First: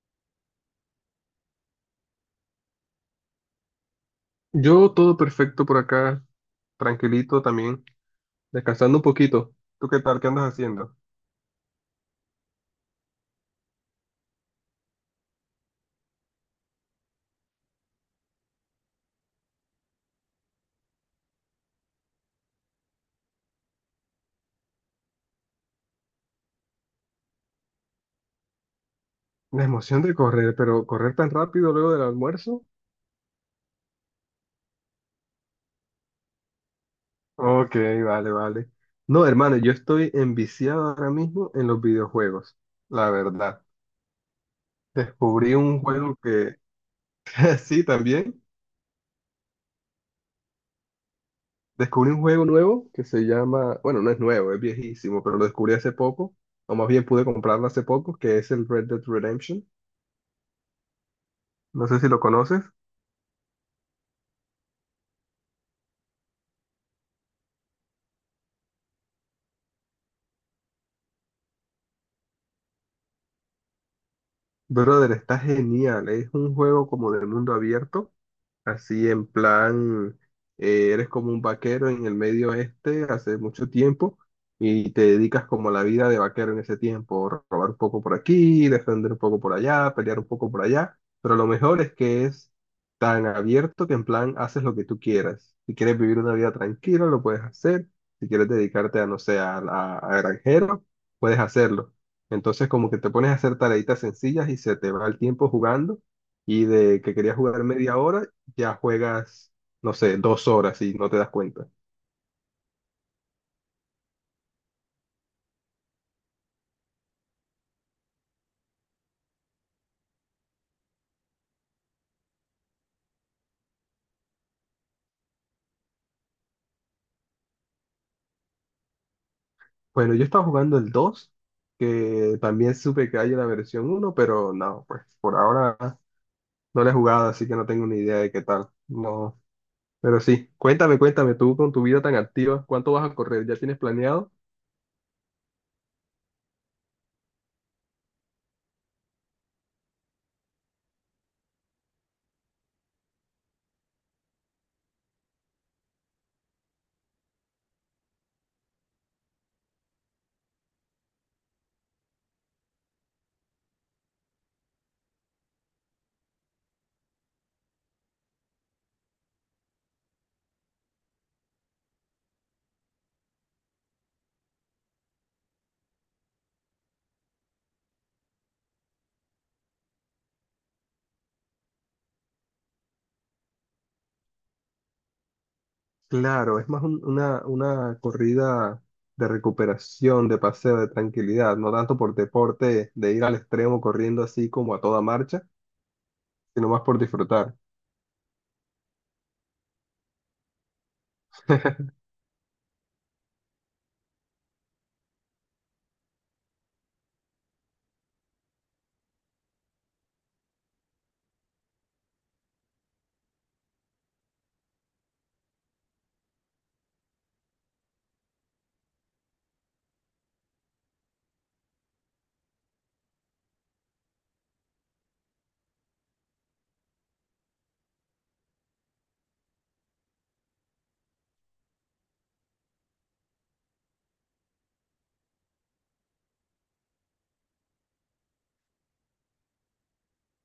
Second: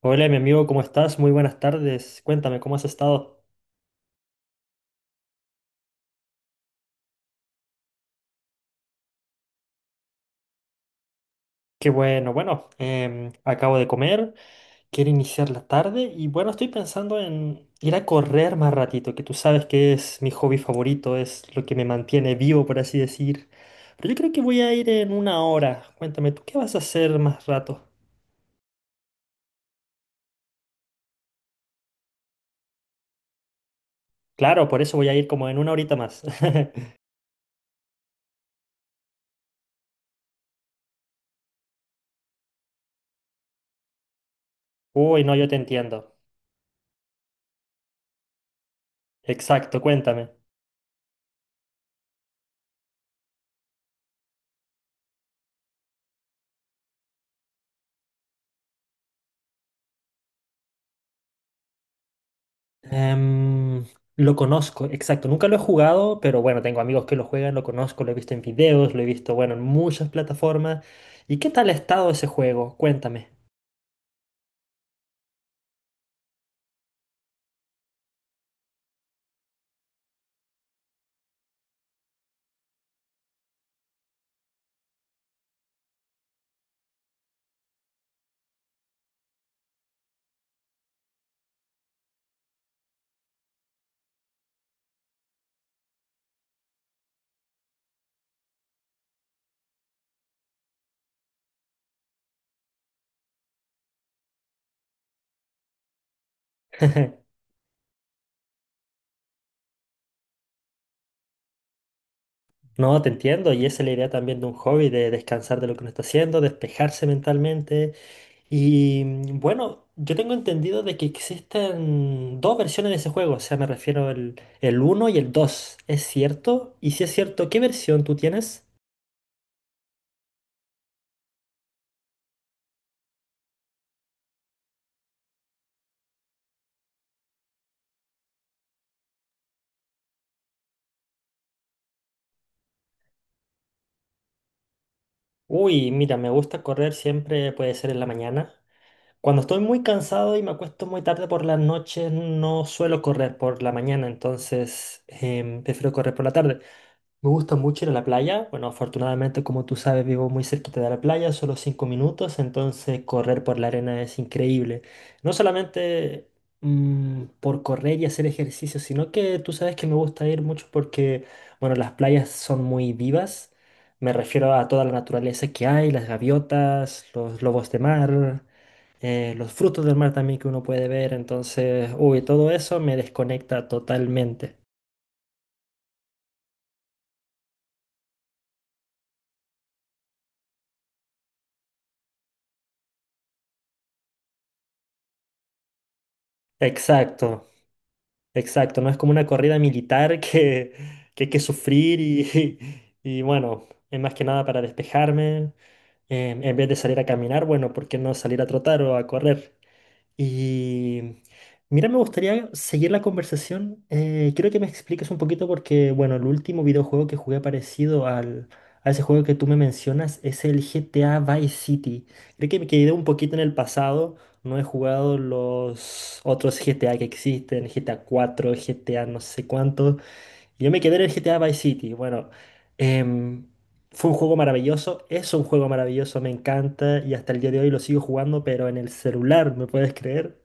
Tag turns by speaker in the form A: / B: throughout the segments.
A: Hola, mi amigo, ¿cómo estás? Muy buenas tardes. Cuéntame, ¿cómo has estado?
B: Yo todo perfecto por acá, tranquilito también, descansando un poquito. ¿Tú qué tal? ¿Qué andas haciendo?
A: Qué bueno, acabo de comer, quiero iniciar la tarde y bueno, estoy pensando en ir a correr más ratito, que tú sabes que es mi hobby favorito, es lo que me mantiene vivo, por así decir. Pero yo creo que voy a ir en una hora. Cuéntame, ¿tú qué vas a hacer más rato?
B: La emoción de correr, pero correr tan rápido luego del almuerzo.
A: Claro, por eso voy a ir como en una horita más.
B: Ok, vale, vale. No, hermano, yo estoy enviciado ahora mismo en los videojuegos, la verdad.
A: Uy, no, yo
B: Descubrí
A: te
B: un
A: entiendo.
B: juego que, sí, también,
A: Exacto, cuéntame.
B: descubrí un juego nuevo que se llama, bueno, no es nuevo, es viejísimo, pero lo descubrí hace poco, o más bien pude comprarlo hace poco, que es el Red Dead Redemption. No sé si lo conoces.
A: Em, lo conozco, exacto. Nunca lo he jugado, pero bueno, tengo amigos que lo juegan, lo conozco, lo he visto en videos, lo he visto, bueno, en muchas plataformas. ¿Y qué tal ha estado ese juego? Cuéntame.
B: Brother, está genial. Es un juego como de mundo abierto. Así en plan, eres como un vaquero en el medio oeste hace mucho tiempo y te dedicas como a la vida de vaquero en ese tiempo, robar un poco por aquí, defender un poco por allá, pelear un poco por allá, pero lo mejor es que es tan abierto que en plan haces lo que tú quieras. Si quieres vivir una vida tranquila, lo puedes hacer. Si quieres dedicarte a, no sé, a granjero, puedes hacerlo. Entonces como que te pones a hacer tareitas sencillas y se te va el tiempo jugando y de que querías jugar media hora ya juegas, no sé, dos horas y no te das cuenta.
A: No, te entiendo, y esa es la idea también de un hobby, de descansar de lo que uno está haciendo, despejarse mentalmente. Y bueno, yo tengo entendido de que existen dos versiones de ese juego, o sea, me refiero al el uno y el dos. ¿Es cierto? Y si es cierto, ¿qué versión tú tienes?
B: Bueno, yo estaba jugando el 2 que también supe que hay una versión uno, pero no, pues por ahora no la he jugado, así que no tengo ni idea de qué tal. No, pero sí, cuéntame, cuéntame tú con tu vida tan activa, ¿cuánto vas a correr? ¿Ya tienes planeado?
A: Uy, mira, me gusta correr siempre, puede ser en la mañana. Cuando estoy muy cansado y me acuesto muy tarde por las noches, no suelo correr por la mañana, entonces prefiero correr por la tarde. Me gusta mucho ir a la playa. Bueno, afortunadamente, como tú sabes, vivo muy cerquita de la playa, solo 5 minutos, entonces correr por la arena es increíble. No solamente por correr y hacer ejercicio, sino que tú sabes que me gusta ir mucho porque, bueno, las playas son muy vivas. Me refiero a toda la naturaleza que hay, las gaviotas, los lobos de mar, los frutos del mar también que uno puede ver. Entonces, uy, todo eso me desconecta totalmente.
B: Claro, es más una corrida de recuperación, de paseo, de tranquilidad, no tanto por deporte, de ir al extremo corriendo así como a toda marcha, sino más por
A: Exacto.
B: disfrutar.
A: Exacto, no es como una corrida militar que hay que sufrir y, y bueno, es más que nada para despejarme. Em, en vez de salir a caminar, bueno, ¿por qué no salir a trotar o a correr? Y mira, me gustaría seguir la conversación. Quiero que me expliques un poquito porque, bueno, el último videojuego que jugué parecido a ese juego que tú me mencionas es el GTA Vice City. Creo que me quedé un poquito en el pasado. No he jugado los otros GTA que existen, GTA 4, GTA no sé cuánto. Yo me quedé en el GTA Vice City. Bueno, em, fue un juego maravilloso, es un juego maravilloso, me encanta y hasta el día de hoy lo sigo jugando, pero en el celular, ¿me puedes creer?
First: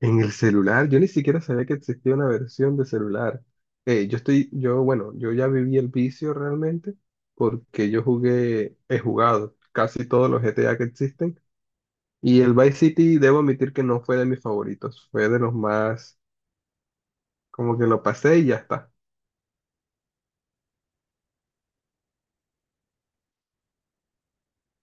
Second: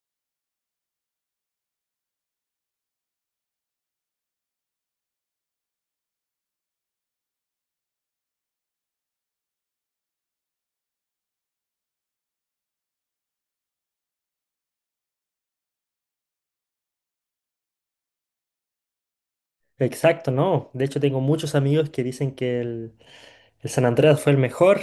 B: En el celular, yo ni siquiera sabía que existía una versión de celular. Bueno, yo ya viví el vicio realmente porque he jugado casi todos los G T A que existen y el Vice City debo admitir que no fue de mis favoritos, fue de los más, como que lo pasé y ya está.
A: Exacto, no. De hecho, tengo muchos amigos que dicen que el San Andreas fue el mejor.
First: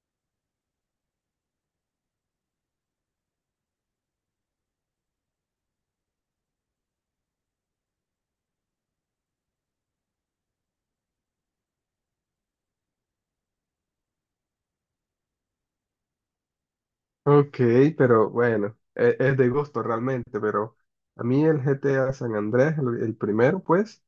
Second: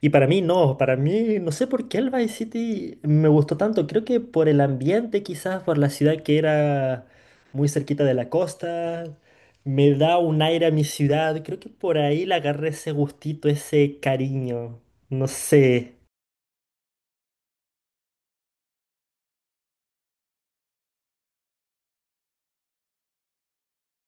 A: Y para mí no sé por qué el Vice City me gustó tanto. Creo que por el ambiente, quizás por la ciudad que era muy cerquita de la costa, me da un aire a mi ciudad. Creo que por ahí le agarré ese gustito, ese cariño. No sé,
B: Ok, pero bueno, de gusto realmente, pero a mí el G T A San Andrés, el primero, pues,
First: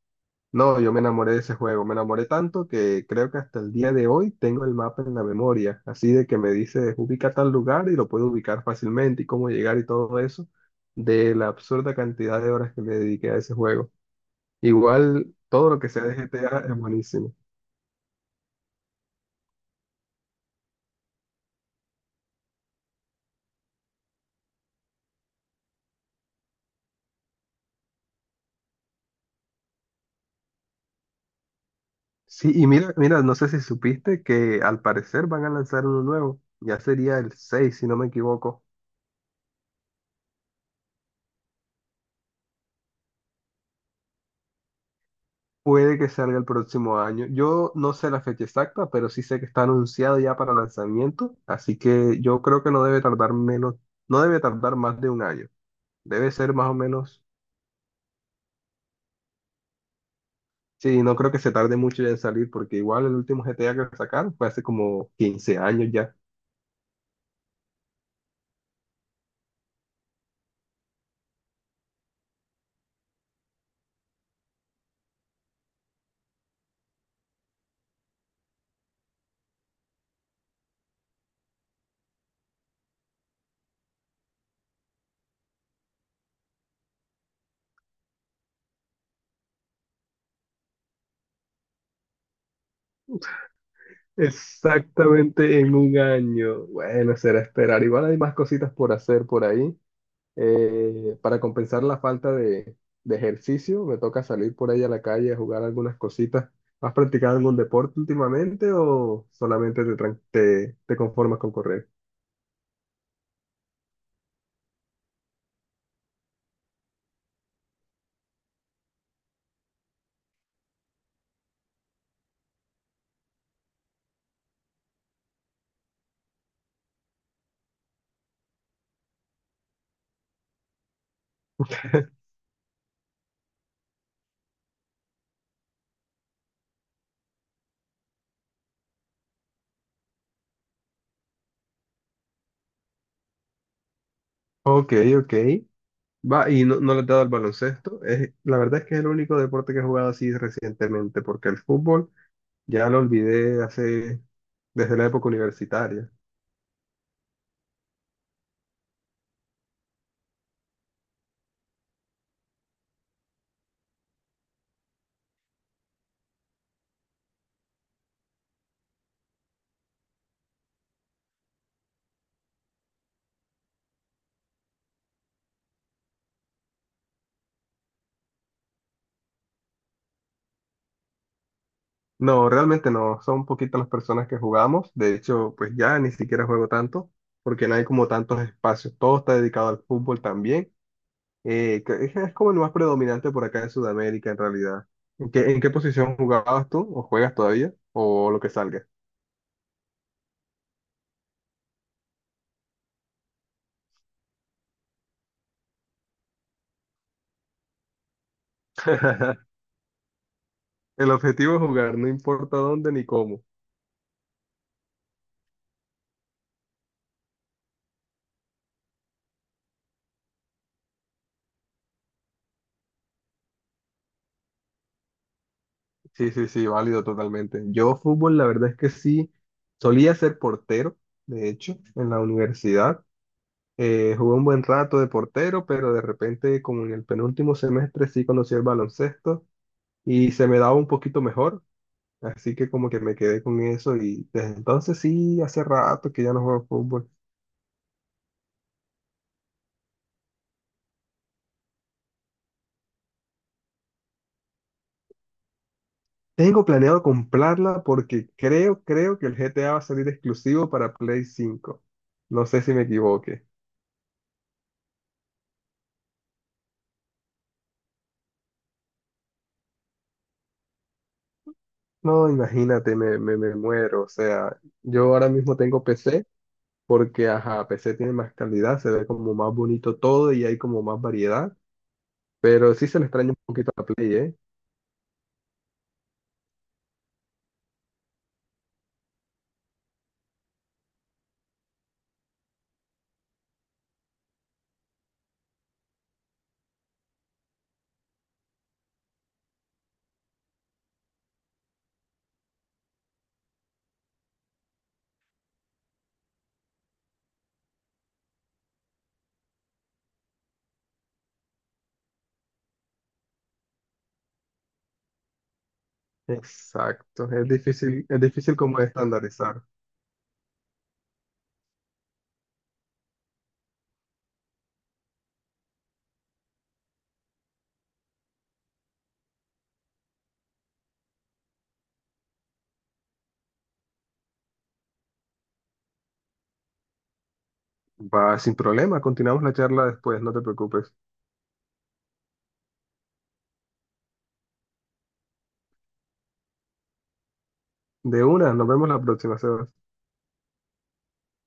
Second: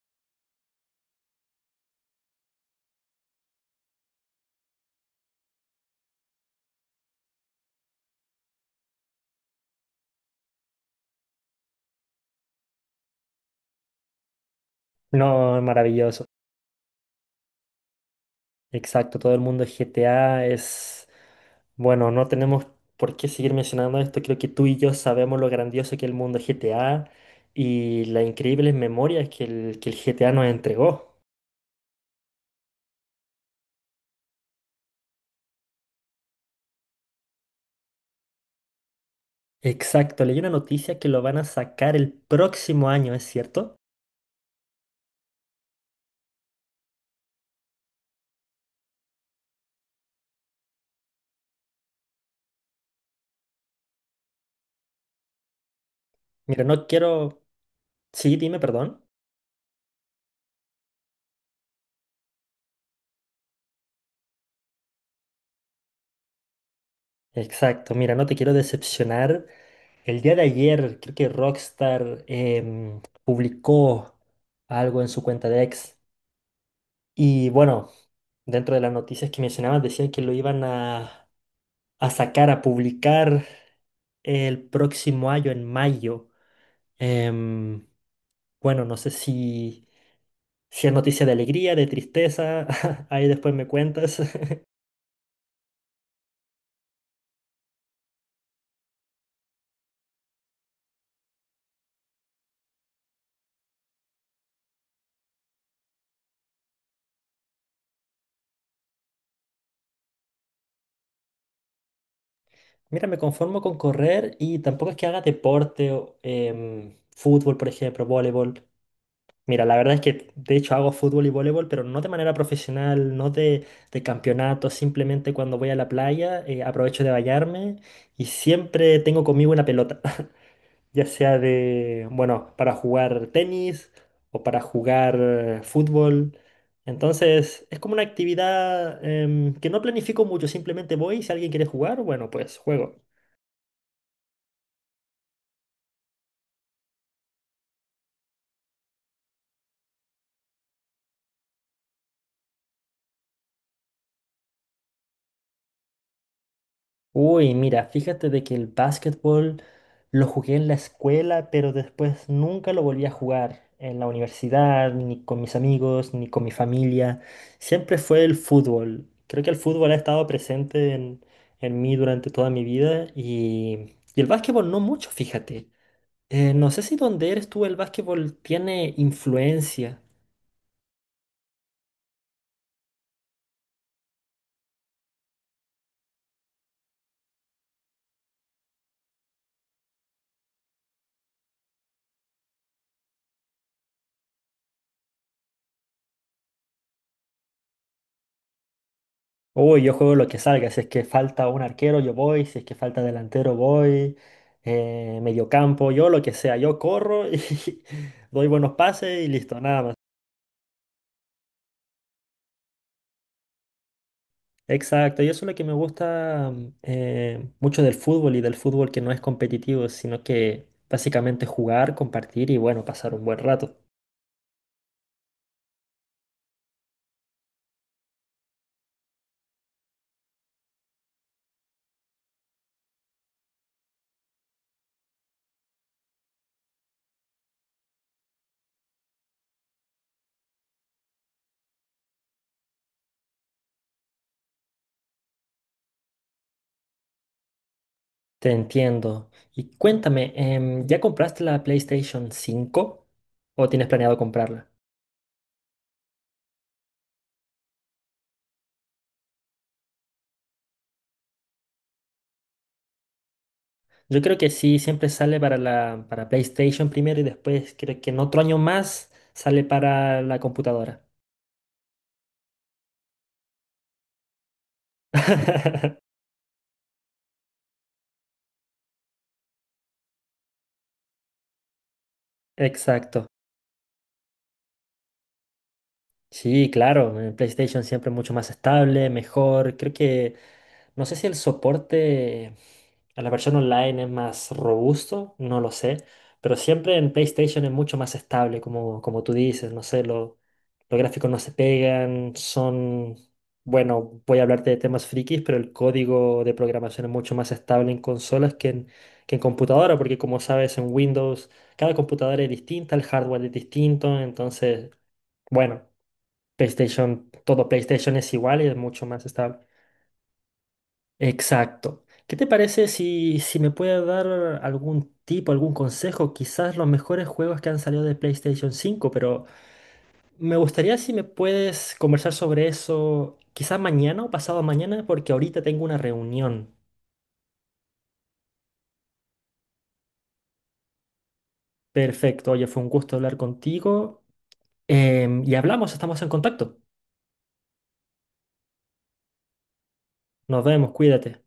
B: no, yo me enamoré de ese juego, me enamoré tanto que creo que hasta el día de hoy tengo el mapa en la memoria, así de que me dice ubica tal lugar y lo puedo ubicar fácilmente y cómo llegar y todo eso, de la absurda cantidad de horas que le dediqué a ese juego. Igual
A: no, es
B: todo lo que sea de
A: maravilloso.
B: GTA es buenísimo.
A: Exacto, todo el mundo es GTA es... Bueno, no tenemos por qué seguir mencionando esto, creo que tú y yo sabemos lo grandioso que es el mundo GTA y las increíbles memorias que el GTA nos entregó.
B: Sí, y mira, mira, no sé si supiste que al parecer van a lanzar uno nuevo, ya sería el 6, si no me equivoco.
A: Exacto, leí una noticia que lo van a sacar el próximo año, ¿es cierto?
B: Puede que salga el próximo año. Yo no sé la fecha exacta, pero sí sé que está anunciado ya para lanzamiento, así que yo creo que no debe tardar menos, no debe tardar más de un año. Debe ser
A: Mira,
B: más o
A: no
B: menos,
A: quiero... Sí, dime, perdón.
B: sí, no creo que se tarde mucho ya en salir, porque igual el último GTA que sacaron fue hace como 15 años ya.
A: Exacto, mira, no te quiero decepcionar. El día de ayer creo que Rockstar publicó algo en su cuenta de X. Y bueno, dentro de las noticias que mencionabas, decían que lo iban a sacar, a publicar el próximo año, en mayo. Em, bueno, no sé si, si es noticia de alegría, de tristeza, ahí después me cuentas.
B: Exactamente en un año. Bueno, será esperar. Igual hay más cositas por hacer por ahí. Para compensar la falta de ejercicio, me toca salir por ahí a la calle a jugar algunas cositas. ¿Has practicado algún deporte últimamente o solamente te conformas con correr?
A: Mira, me conformo con correr y tampoco es que haga deporte, o fútbol, por ejemplo, voleibol. Mira, la verdad es que de hecho hago fútbol y voleibol, pero no de manera profesional, no de, de campeonato, simplemente cuando voy a la playa aprovecho de bañarme y siempre tengo conmigo una pelota, ya sea de, bueno, para jugar tenis o para jugar fútbol. Entonces es como una actividad que no planifico mucho, simplemente voy, si alguien quiere jugar, bueno, pues juego.
B: Ok, ok. Va, y no, no le he dado al baloncesto. Es, la verdad es que es el único deporte que he jugado así recientemente, porque el fútbol ya lo olvidé hace, desde la época universitaria.
A: Uy, mira, fíjate de que el básquetbol lo jugué en la escuela, pero después nunca lo volví a jugar en la universidad, ni con mis amigos, ni con mi familia. Siempre fue el fútbol. Creo que el fútbol ha estado presente en mí durante toda mi vida y el básquetbol no mucho, fíjate. No sé si donde eres tú el básquetbol tiene influencia.
B: No, realmente no. Son poquitas las personas que jugamos. De hecho, pues ya ni siquiera juego tanto, porque no hay como tantos espacios. Todo está dedicado al fútbol también. Que es como el más predominante por acá en Sudamérica, en realidad. En qué posición jugabas tú? ¿O juegas todavía? ¿O lo que salga?
A: Uy, yo juego lo que salga. Si es que falta un arquero, yo voy. Si es que falta delantero, voy. Mediocampo, yo lo que sea. Yo corro y doy buenos pases y listo, nada más.
B: El objetivo es jugar, no importa dónde ni cómo.
A: Exacto, y eso es lo que me gusta mucho del fútbol y del fútbol que no es competitivo, sino que básicamente jugar, compartir y bueno, pasar un buen rato.
B: Sí, sí, sí, válido totalmente. Yo fútbol, la verdad es que sí, solía ser portero, de hecho, en la universidad. Jugué un buen rato de portero, pero de repente, como en el penúltimo semestre, sí conocí el baloncesto y se me daba un poquito mejor. Así que como que me quedé con eso y desde entonces sí, hace rato que ya no juego fútbol.
A: Te entiendo. Y cuéntame, ¿ya compraste la PlayStation 5 o tienes planeado comprarla?
B: Tengo planeado comprarla porque creo que el GTA va a salir exclusivo para Play 5. No sé si me equivoque.
A: Yo creo que sí, siempre sale para para PlayStation primero y después creo que en otro año más sale para la computadora.
B: No, imagínate, me muero. O sea, yo ahora mismo tengo PC porque, ajá, PC tiene más calidad, se ve como más bonito todo y hay como más variedad. Pero sí se le
A: Exacto.
B: extraña un poquito a la Play, ¿eh?
A: Sí, claro, en PlayStation siempre mucho más estable, mejor. Creo que, no sé si el soporte a la versión online es más robusto, no lo sé, pero siempre en PlayStation es mucho más estable, como, como tú dices, no sé, lo- los gráficos no se pegan, son, bueno, voy a hablarte de temas frikis, pero el código de programación es mucho más estable en consolas que en computadora, porque como sabes, en Windows cada computadora es distinta, el hardware es distinto, entonces, bueno. PlayStation,
B: Exacto.
A: todo PlayStation
B: Es
A: es
B: difícil
A: igual y es
B: como
A: mucho más estable.
B: estandarizar.
A: Exacto. ¿Qué te parece si, si me puedes dar algún tipo, algún consejo? Quizás los mejores juegos que han salido de PlayStation 5, pero me gustaría si me puedes conversar sobre eso quizás mañana o pasado mañana, porque ahorita tengo una reunión.
B: Va, sin problema. Continuamos la charla después, no te preocupes.
A: Perfecto, oye, fue un gusto hablar contigo. Y hablamos, estamos en contacto.
B: De una, nos vemos la próxima, Sebas.
A: Nos vemos, cuídate.